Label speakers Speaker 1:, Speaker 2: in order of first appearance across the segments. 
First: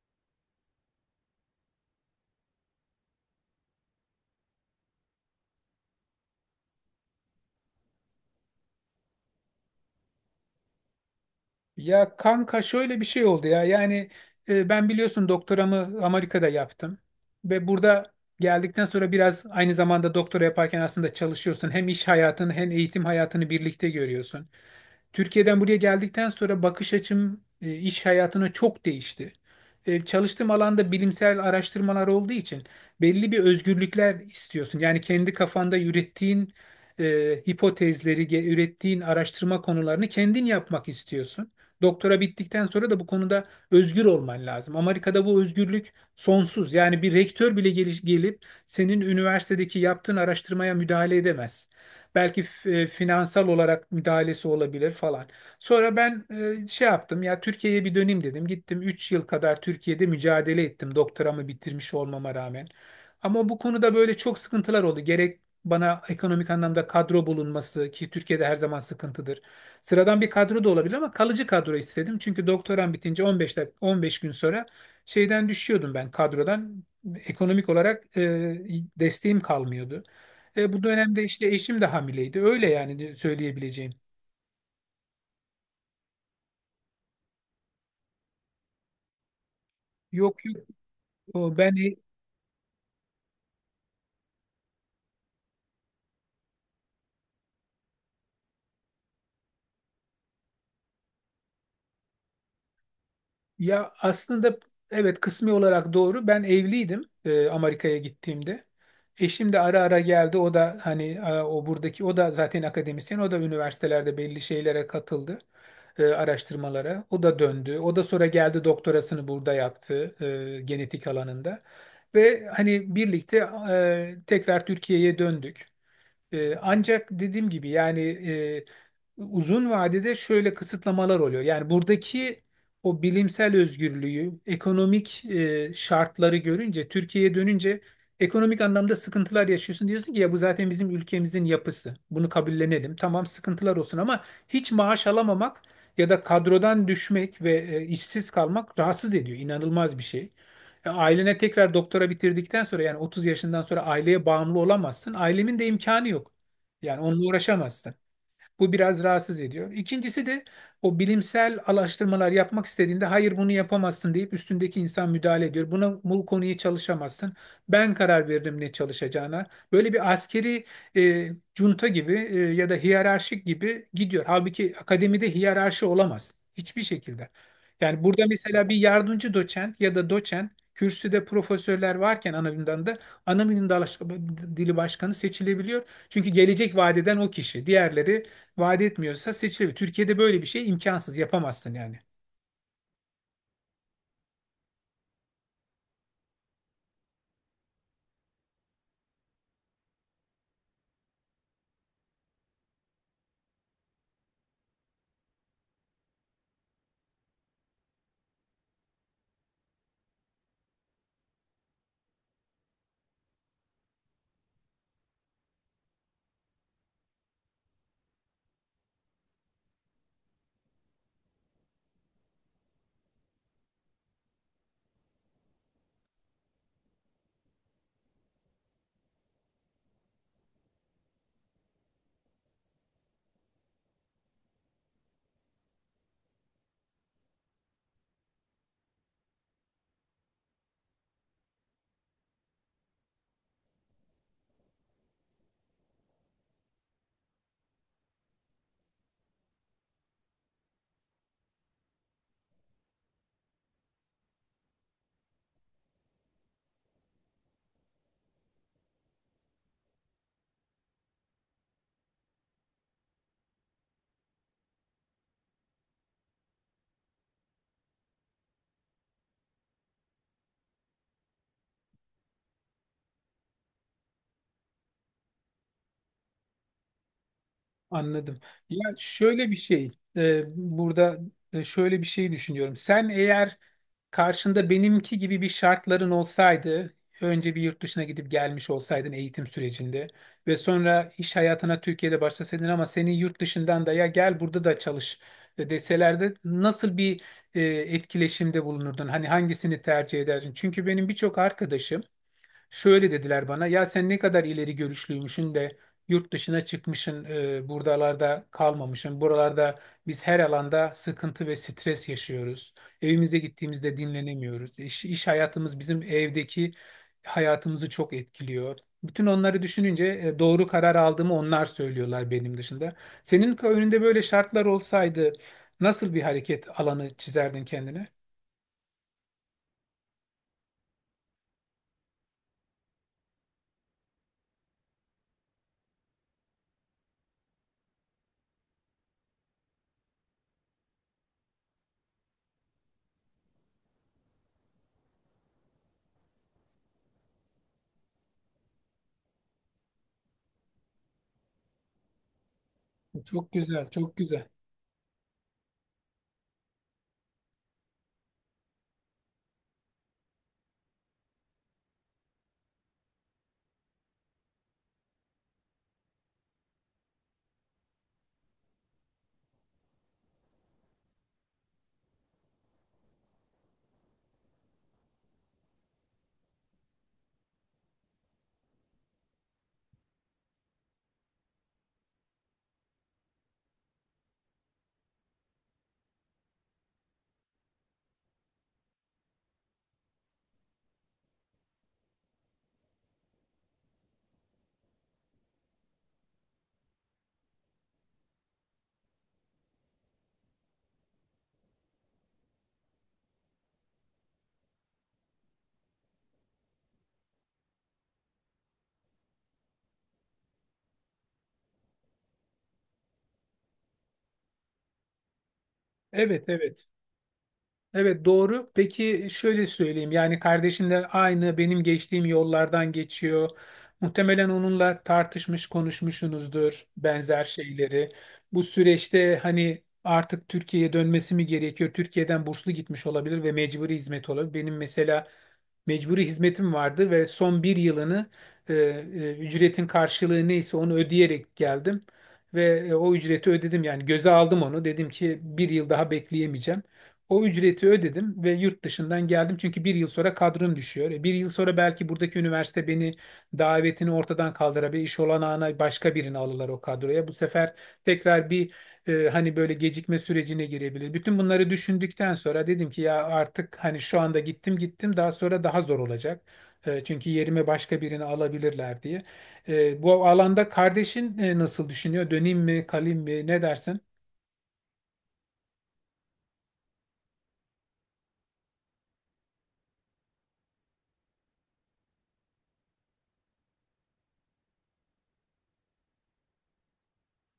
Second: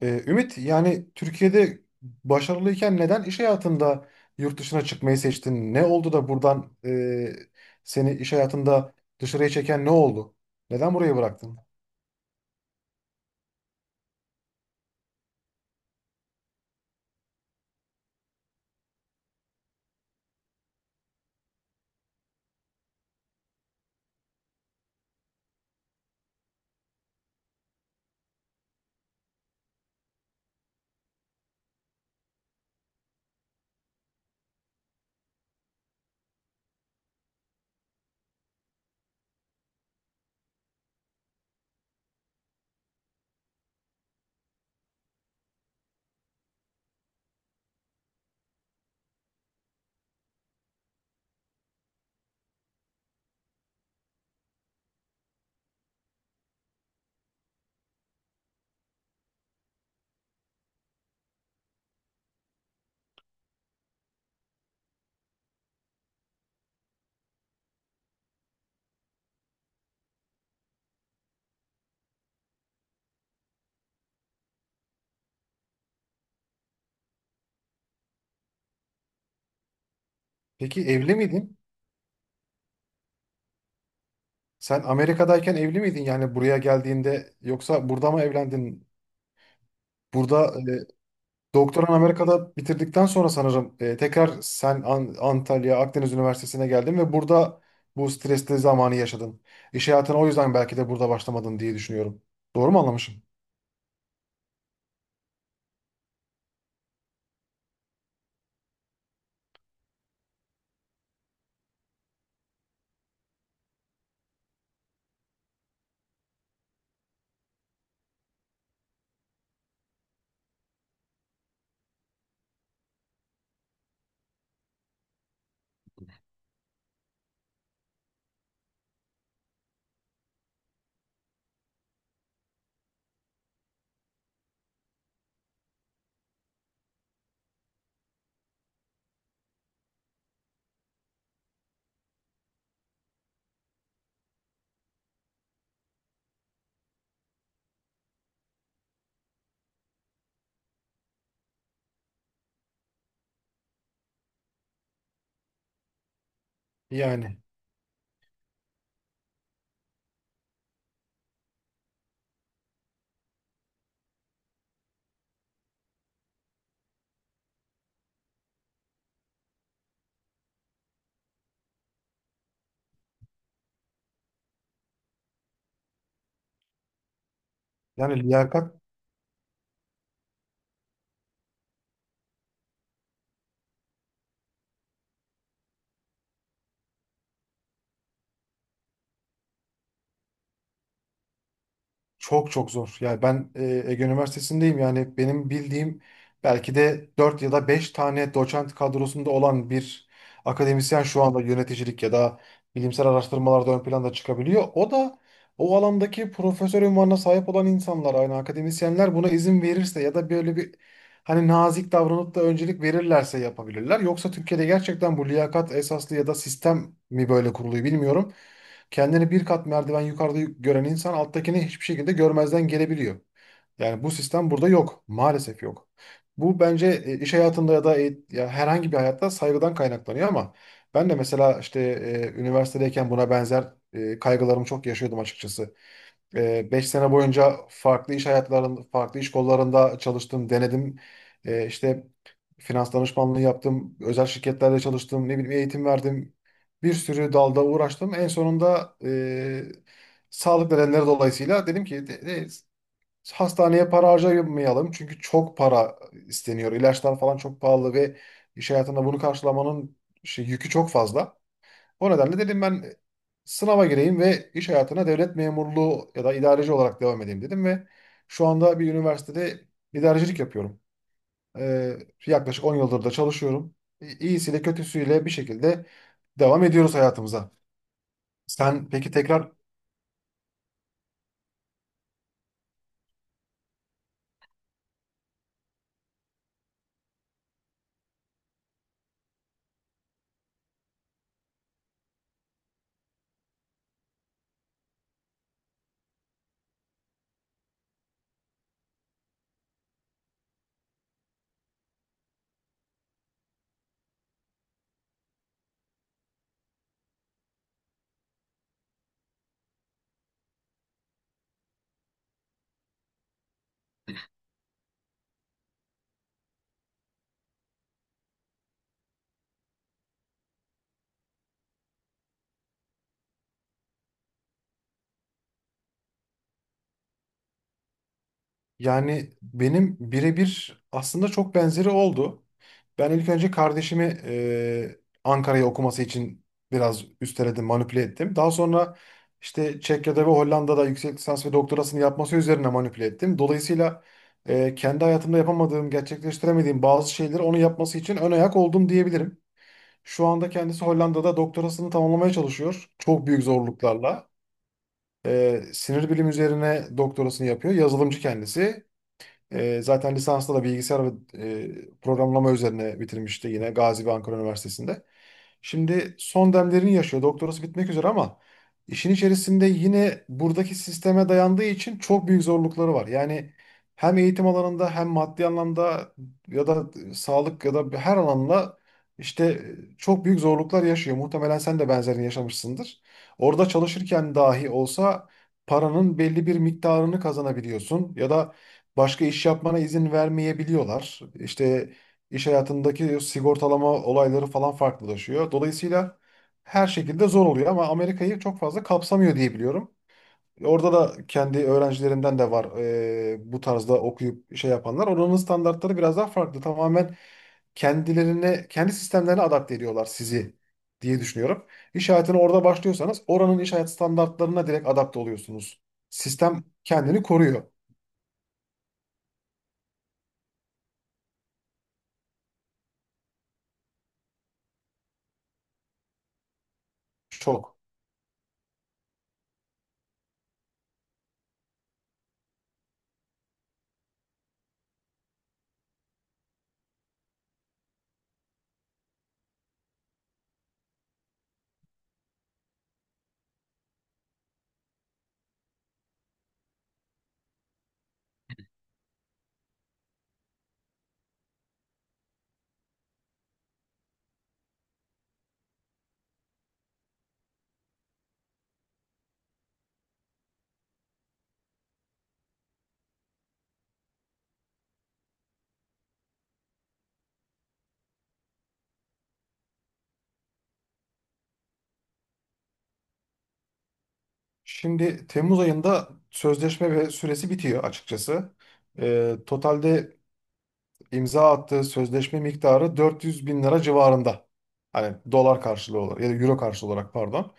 Speaker 1: Ümit, yani Türkiye'de başarılıyken neden iş hayatında yurt dışına çıkmayı seçtin? Ne oldu da buradan seni iş hayatında dışarıya çeken ne oldu? Neden burayı bıraktın?
Speaker 2: Ya kanka şöyle bir şey oldu ya. Ben biliyorsun doktoramı Amerika'da yaptım. Ve burada geldikten sonra biraz aynı zamanda doktora yaparken aslında çalışıyorsun. Hem iş hayatını hem eğitim hayatını birlikte görüyorsun. Türkiye'den buraya geldikten sonra bakış açım iş hayatına çok değişti. Çalıştığım alanda bilimsel araştırmalar olduğu için belli bir özgürlükler istiyorsun. Yani kendi kafanda ürettiğin e, hipotezleri, ürettiğin araştırma konularını kendin yapmak istiyorsun. Doktora bittikten sonra da bu konuda özgür olman lazım. Amerika'da bu özgürlük sonsuz. Yani bir rektör bile gelip senin üniversitedeki yaptığın araştırmaya müdahale edemez. Belki finansal olarak müdahalesi olabilir falan. Sonra ben şey yaptım ya, Türkiye'ye bir döneyim dedim. Gittim 3 yıl kadar Türkiye'de mücadele ettim doktoramı bitirmiş olmama rağmen. Ama bu konuda böyle çok sıkıntılar oldu. Gerek bana ekonomik anlamda kadro bulunması ki Türkiye'de her zaman sıkıntıdır. Sıradan bir kadro da olabilir ama kalıcı kadro istedim. Çünkü doktoram bitince 15 15 gün sonra şeyden düşüyordum ben kadrodan. Ekonomik olarak desteğim kalmıyordu.
Speaker 1: Peki
Speaker 2: Bu
Speaker 1: evli
Speaker 2: dönemde işte
Speaker 1: miydin?
Speaker 2: eşim de hamileydi. Öyle yani söyleyebileceğim.
Speaker 1: Sen Amerika'dayken evli miydin, yani buraya geldiğinde yoksa burada mı evlendin?
Speaker 2: Yok
Speaker 1: Burada
Speaker 2: yok,
Speaker 1: e,
Speaker 2: o ben
Speaker 1: Doktoran
Speaker 2: e-
Speaker 1: Amerika'da bitirdikten sonra sanırım tekrar sen Antalya Akdeniz Üniversitesi'ne geldin ve burada bu stresli zamanı yaşadın. İş hayatına o yüzden belki de burada başlamadın diye düşünüyorum. Doğru mu anlamışım?
Speaker 2: Ya aslında evet, kısmi olarak doğru. Ben evliydim Amerika'ya gittiğimde. Eşim de ara ara geldi. O da hani, o buradaki, o da zaten akademisyen. O da üniversitelerde belli şeylere katıldı. Araştırmalara. O da döndü. O da sonra geldi doktorasını burada yaptı genetik alanında. Ve hani birlikte tekrar Türkiye'ye döndük. Ancak dediğim gibi yani uzun vadede şöyle kısıtlamalar oluyor. Yani buradaki o bilimsel özgürlüğü, ekonomik şartları görünce, Türkiye'ye dönünce ekonomik anlamda sıkıntılar yaşıyorsun. Diyorsun ki ya bu zaten bizim ülkemizin yapısı. Bunu kabullenelim. Tamam sıkıntılar olsun ama hiç maaş alamamak ya da kadrodan düşmek ve işsiz kalmak rahatsız ediyor. İnanılmaz bir şey. Ya ailene tekrar doktora bitirdikten sonra yani 30 yaşından sonra aileye bağımlı olamazsın. Ailemin de imkanı yok. Yani onunla
Speaker 1: Yani
Speaker 2: uğraşamazsın. Bu biraz rahatsız ediyor. İkincisi de o bilimsel araştırmalar yapmak istediğinde hayır bunu yapamazsın deyip üstündeki insan müdahale ediyor. Buna bu konuyu çalışamazsın. Ben karar verdim ne çalışacağına. Böyle bir askeri e, junta gibi ya da hiyerarşik gibi gidiyor. Halbuki akademide hiyerarşi olamaz hiçbir şekilde. Yani
Speaker 1: yani,
Speaker 2: burada mesela
Speaker 1: liyakat.
Speaker 2: bir yardımcı doçent ya da doçent kürsüde profesörler varken ana bilimden de ana bilim dili başkanı seçilebiliyor. Çünkü gelecek vadeden o kişi. Diğerleri vaat etmiyorsa seçilebilir. Türkiye'de böyle bir şey imkansız, yapamazsın yani.
Speaker 1: Çok çok zor. Yani ben Ege Üniversitesi'ndeyim. Yani benim bildiğim belki de 4 ya da 5 tane doçent kadrosunda olan bir akademisyen şu anda yöneticilik ya da bilimsel araştırmalarda ön planda çıkabiliyor. O da o alandaki profesör unvanına sahip olan insanlar, aynı akademisyenler buna izin verirse ya da böyle bir hani nazik davranıp da öncelik verirlerse yapabilirler. Yoksa Türkiye'de gerçekten bu liyakat esaslı ya da sistem mi böyle kuruluyor bilmiyorum. Kendini bir kat merdiven yukarıda gören insan alttakini hiçbir şekilde görmezden gelebiliyor. Yani bu sistem burada yok. Maalesef yok. Bu bence iş hayatında ya da ya herhangi bir hayatta saygıdan kaynaklanıyor, ama ben de mesela işte üniversitedeyken buna benzer kaygılarımı çok yaşıyordum açıkçası. 5 sene boyunca farklı iş hayatlarında, farklı iş kollarında çalıştım, denedim. E, işte finans danışmanlığı yaptım, özel şirketlerde çalıştım, ne bileyim eğitim verdim. Bir sürü dalda uğraştım. En sonunda sağlık nedenleri dolayısıyla dedim ki hastaneye para harcamayalım. Çünkü çok para isteniyor. İlaçlar falan çok pahalı ve iş hayatında bunu karşılamanın şey, yükü çok fazla. O nedenle dedim ben sınava gireyim ve iş hayatına devlet memurluğu ya da idareci olarak devam edeyim dedim ve şu anda bir üniversitede idarecilik yapıyorum. Ee, yaklaşık 10 yıldır da çalışıyorum. İyisiyle kötüsüyle bir şekilde devam ediyoruz hayatımıza.
Speaker 2: Anladım.
Speaker 1: Sen
Speaker 2: Ya
Speaker 1: peki
Speaker 2: şöyle
Speaker 1: tekrar.
Speaker 2: bir şey, burada, şöyle bir şey düşünüyorum. Sen eğer karşında benimki gibi bir şartların olsaydı, önce bir yurt dışına gidip gelmiş olsaydın eğitim sürecinde ve sonra iş hayatına Türkiye'de başlasaydın ama seni yurt dışından da ya gel burada da çalış deselerdi nasıl bir etkileşimde bulunurdun? Hani hangisini tercih ederdin? Çünkü benim birçok arkadaşım şöyle dediler bana, ya sen ne kadar ileri görüşlüymüşün de yurt dışına çıkmışsın, buradalarda kalmamışsın. Buralarda biz her alanda sıkıntı ve stres yaşıyoruz. Evimize gittiğimizde dinlenemiyoruz. İş, iş hayatımız bizim evdeki hayatımızı çok etkiliyor. Bütün onları düşününce doğru karar aldığımı onlar söylüyorlar benim dışında. Senin önünde böyle şartlar olsaydı nasıl bir hareket alanı çizerdin kendine?
Speaker 1: Yani benim birebir aslında çok benzeri oldu. Ben ilk önce kardeşimi Ankara'ya okuması için biraz üsteledim, manipüle ettim. Daha sonra işte Çekya'da ve Hollanda'da yüksek lisans ve doktorasını yapması üzerine manipüle ettim. Dolayısıyla kendi hayatımda yapamadığım, gerçekleştiremediğim bazı şeyleri onun yapması için ön ayak oldum diyebilirim. Şu anda kendisi Hollanda'da doktorasını tamamlamaya çalışıyor. Çok büyük
Speaker 2: Çok güzel, çok
Speaker 1: zorluklarla.
Speaker 2: güzel.
Speaker 1: Sinir bilim üzerine doktorasını yapıyor. Yazılımcı kendisi. Zaten lisansta da bilgisayar ve programlama üzerine bitirmişti yine Gazi ve Ankara Üniversitesi'nde. Şimdi son demlerini yaşıyor. Doktorası bitmek üzere, ama işin içerisinde yine buradaki sisteme dayandığı için çok büyük zorlukları var. Yani hem eğitim alanında hem maddi anlamda ya da sağlık ya da her alanla işte çok büyük zorluklar yaşıyor. Muhtemelen sen de benzerini yaşamışsındır. Orada çalışırken dahi olsa paranın belli bir miktarını kazanabiliyorsun ya da başka iş yapmana izin vermeyebiliyorlar. İşte iş hayatındaki sigortalama olayları falan farklılaşıyor. Dolayısıyla her şekilde zor oluyor, ama Amerika'yı çok fazla kapsamıyor diye biliyorum. Orada da kendi öğrencilerimden de var bu tarzda okuyup şey yapanlar. Oranın standartları biraz daha farklı. Tamamen kendilerine, kendi sistemlerine adapte ediyorlar sizi diye düşünüyorum. İş hayatına orada başlıyorsanız oranın iş hayat standartlarına direkt adapte oluyorsunuz.
Speaker 2: Evet,
Speaker 1: Sistem
Speaker 2: evet.
Speaker 1: kendini koruyor
Speaker 2: Evet doğru. Peki şöyle söyleyeyim. Yani kardeşin de aynı benim geçtiğim yollardan geçiyor. Muhtemelen onunla tartışmış, konuşmuşsunuzdur benzer
Speaker 1: çok.
Speaker 2: şeyleri. Bu süreçte hani artık Türkiye'ye dönmesi mi gerekiyor? Türkiye'den burslu gitmiş olabilir ve mecburi hizmet olabilir. Benim mesela mecburi hizmetim vardı ve son bir yılını ücretin karşılığı neyse onu ödeyerek geldim. Ve o ücreti ödedim yani göze aldım onu. Dedim ki bir yıl daha bekleyemeyeceğim. O ücreti ödedim ve yurt dışından geldim çünkü bir yıl sonra kadrom düşüyor. Bir yıl sonra belki buradaki üniversite beni davetini ortadan kaldırabilir, iş olanağına başka birini alırlar o kadroya. Bu sefer tekrar bir hani böyle gecikme sürecine girebilir. Bütün bunları düşündükten sonra dedim ki ya artık hani şu anda gittim gittim daha sonra daha zor olacak. Çünkü yerime başka birini alabilirler diye. Bu alanda kardeşin nasıl düşünüyor? Döneyim mi, kalayım mı? Ne dersin?
Speaker 1: Şimdi Temmuz ayında sözleşme ve süresi bitiyor açıkçası. Totalde imza attığı sözleşme miktarı 400 bin lira civarında. Hani dolar karşılığı olarak ya da euro karşılığı olarak pardon.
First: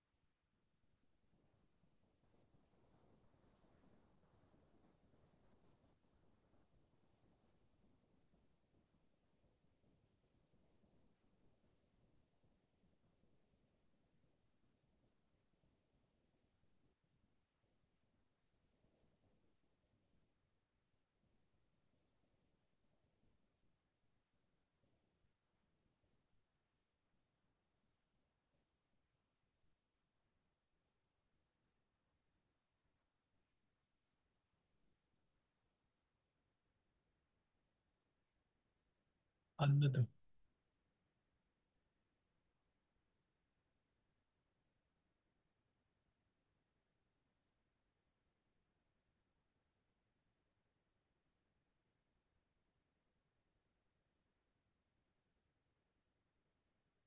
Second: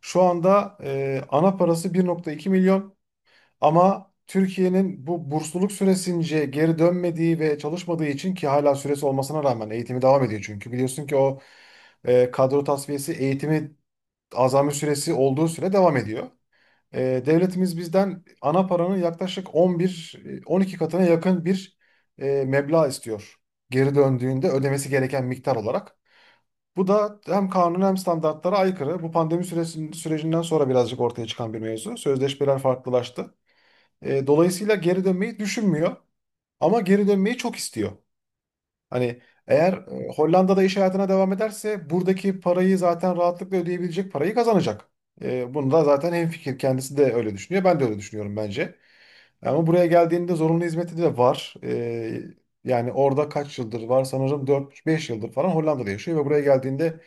Speaker 1: Şu anda ana parası 1,2 milyon, ama Türkiye'nin bu bursluluk süresince geri dönmediği ve çalışmadığı için, ki hala süresi olmasına rağmen eğitimi devam ediyor çünkü biliyorsun ki o kadro tasfiyesi eğitimi azami süresi olduğu süre devam ediyor. Devletimiz bizden ana paranın yaklaşık 11, 12 katına yakın bir meblağ istiyor. Geri döndüğünde ödemesi gereken miktar olarak. Bu da hem kanun hem standartlara aykırı. Bu pandemi sürecinden sonra birazcık ortaya çıkan bir mevzu. Sözleşmeler farklılaştı. Dolayısıyla geri dönmeyi düşünmüyor, ama geri dönmeyi çok istiyor. Hani eğer
Speaker 2: Anladım.
Speaker 1: Hollanda'da iş hayatına devam ederse buradaki parayı zaten rahatlıkla ödeyebilecek parayı kazanacak. Bunu da zaten hemfikir kendisi de öyle düşünüyor. Ben de öyle düşünüyorum bence. Ama buraya geldiğinde zorunlu hizmeti de var. Yani orada kaç yıldır var sanırım 4-5 yıldır falan Hollanda'da yaşıyor ve buraya geldiğinde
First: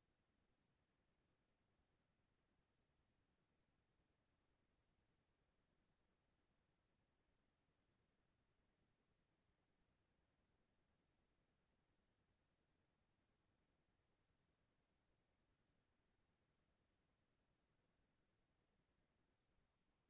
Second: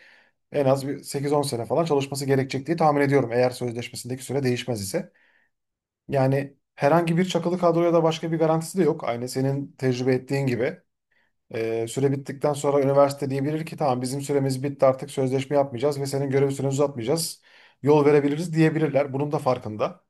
Speaker 1: en az bir 8-10 sene falan çalışması gerekecek diye tahmin ediyorum, eğer sözleşmesindeki süre değişmez ise. Yani herhangi bir çakılı kadroya da başka bir garantisi de yok. Aynı senin tecrübe ettiğin gibi. Süre bittikten sonra üniversite diyebilir ki tamam bizim süremiz bitti, artık sözleşme yapmayacağız ve senin görev süreni uzatmayacağız. Yol verebiliriz diyebilirler. Bunun da farkında.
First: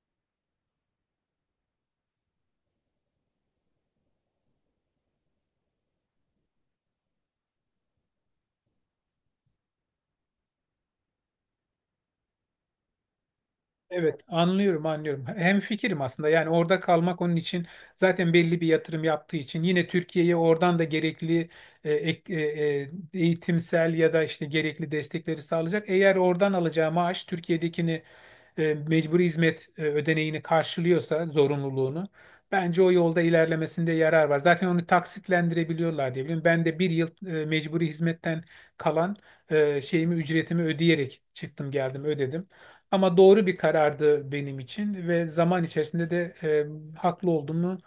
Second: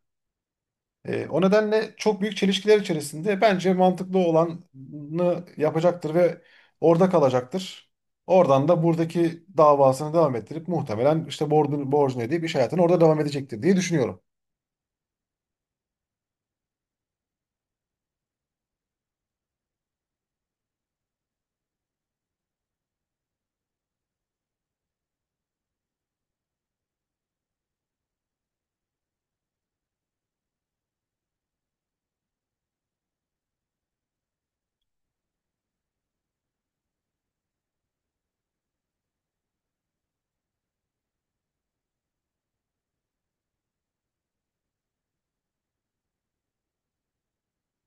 Speaker 1: O nedenle çok büyük çelişkiler içerisinde bence mantıklı olanı yapacaktır ve orada kalacaktır. Oradan da buradaki davasını devam ettirip muhtemelen işte borcunu ödeyip iş hayatına orada devam edecektir diye
Speaker 2: Evet,
Speaker 1: düşünüyorum.
Speaker 2: anlıyorum, anlıyorum. Hem fikirim aslında. Yani orada kalmak onun için zaten belli bir yatırım yaptığı için yine Türkiye'ye oradan da gerekli e, ek- e, eğitimsel ya da işte gerekli destekleri sağlayacak. Eğer oradan alacağı maaş Türkiye'dekini mecburi hizmet ödeneğini karşılıyorsa zorunluluğunu bence o yolda ilerlemesinde yarar var. Zaten onu taksitlendirebiliyorlar diye biliyorum. Ben de bir yıl mecburi hizmetten kalan şeyimi ücretimi ödeyerek çıktım geldim ödedim. Ama doğru bir karardı benim için ve zaman içerisinde de haklı olduğumu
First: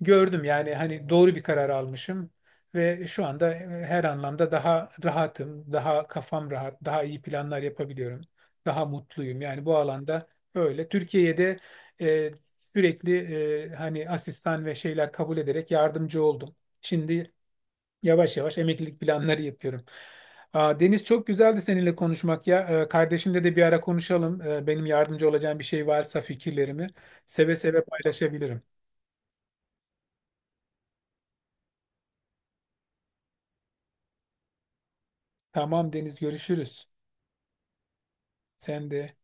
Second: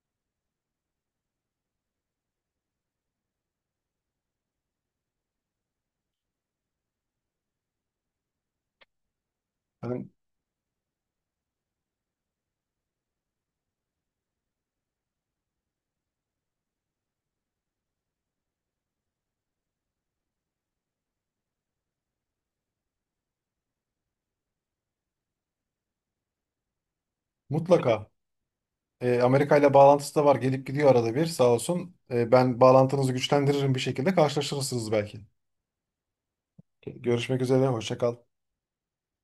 Speaker 2: gördüm. Yani hani doğru bir karar almışım ve şu anda her anlamda daha rahatım, daha kafam rahat, daha iyi planlar yapabiliyorum, daha mutluyum. Yani bu
Speaker 1: Yani
Speaker 2: alanda öyle. Türkiye'de e, sürekli, hani asistan ve şeyler kabul ederek yardımcı oldum. Şimdi yavaş yavaş emeklilik planları yapıyorum. Aa, Deniz çok güzeldi seninle konuşmak ya. Kardeşimle de bir ara konuşalım. Benim yardımcı olacağım bir şey varsa fikirlerimi seve seve
Speaker 1: mutlaka.
Speaker 2: paylaşabilirim.
Speaker 1: Amerika ile bağlantısı da var. Gelip gidiyor arada bir, sağ olsun. Ben bağlantınızı güçlendiririm bir şekilde. Karşılaşırsınız belki.
Speaker 2: Tamam Deniz, görüşürüz.
Speaker 1: Görüşmek üzere. Hoşça kal.
Speaker 2: Sen de.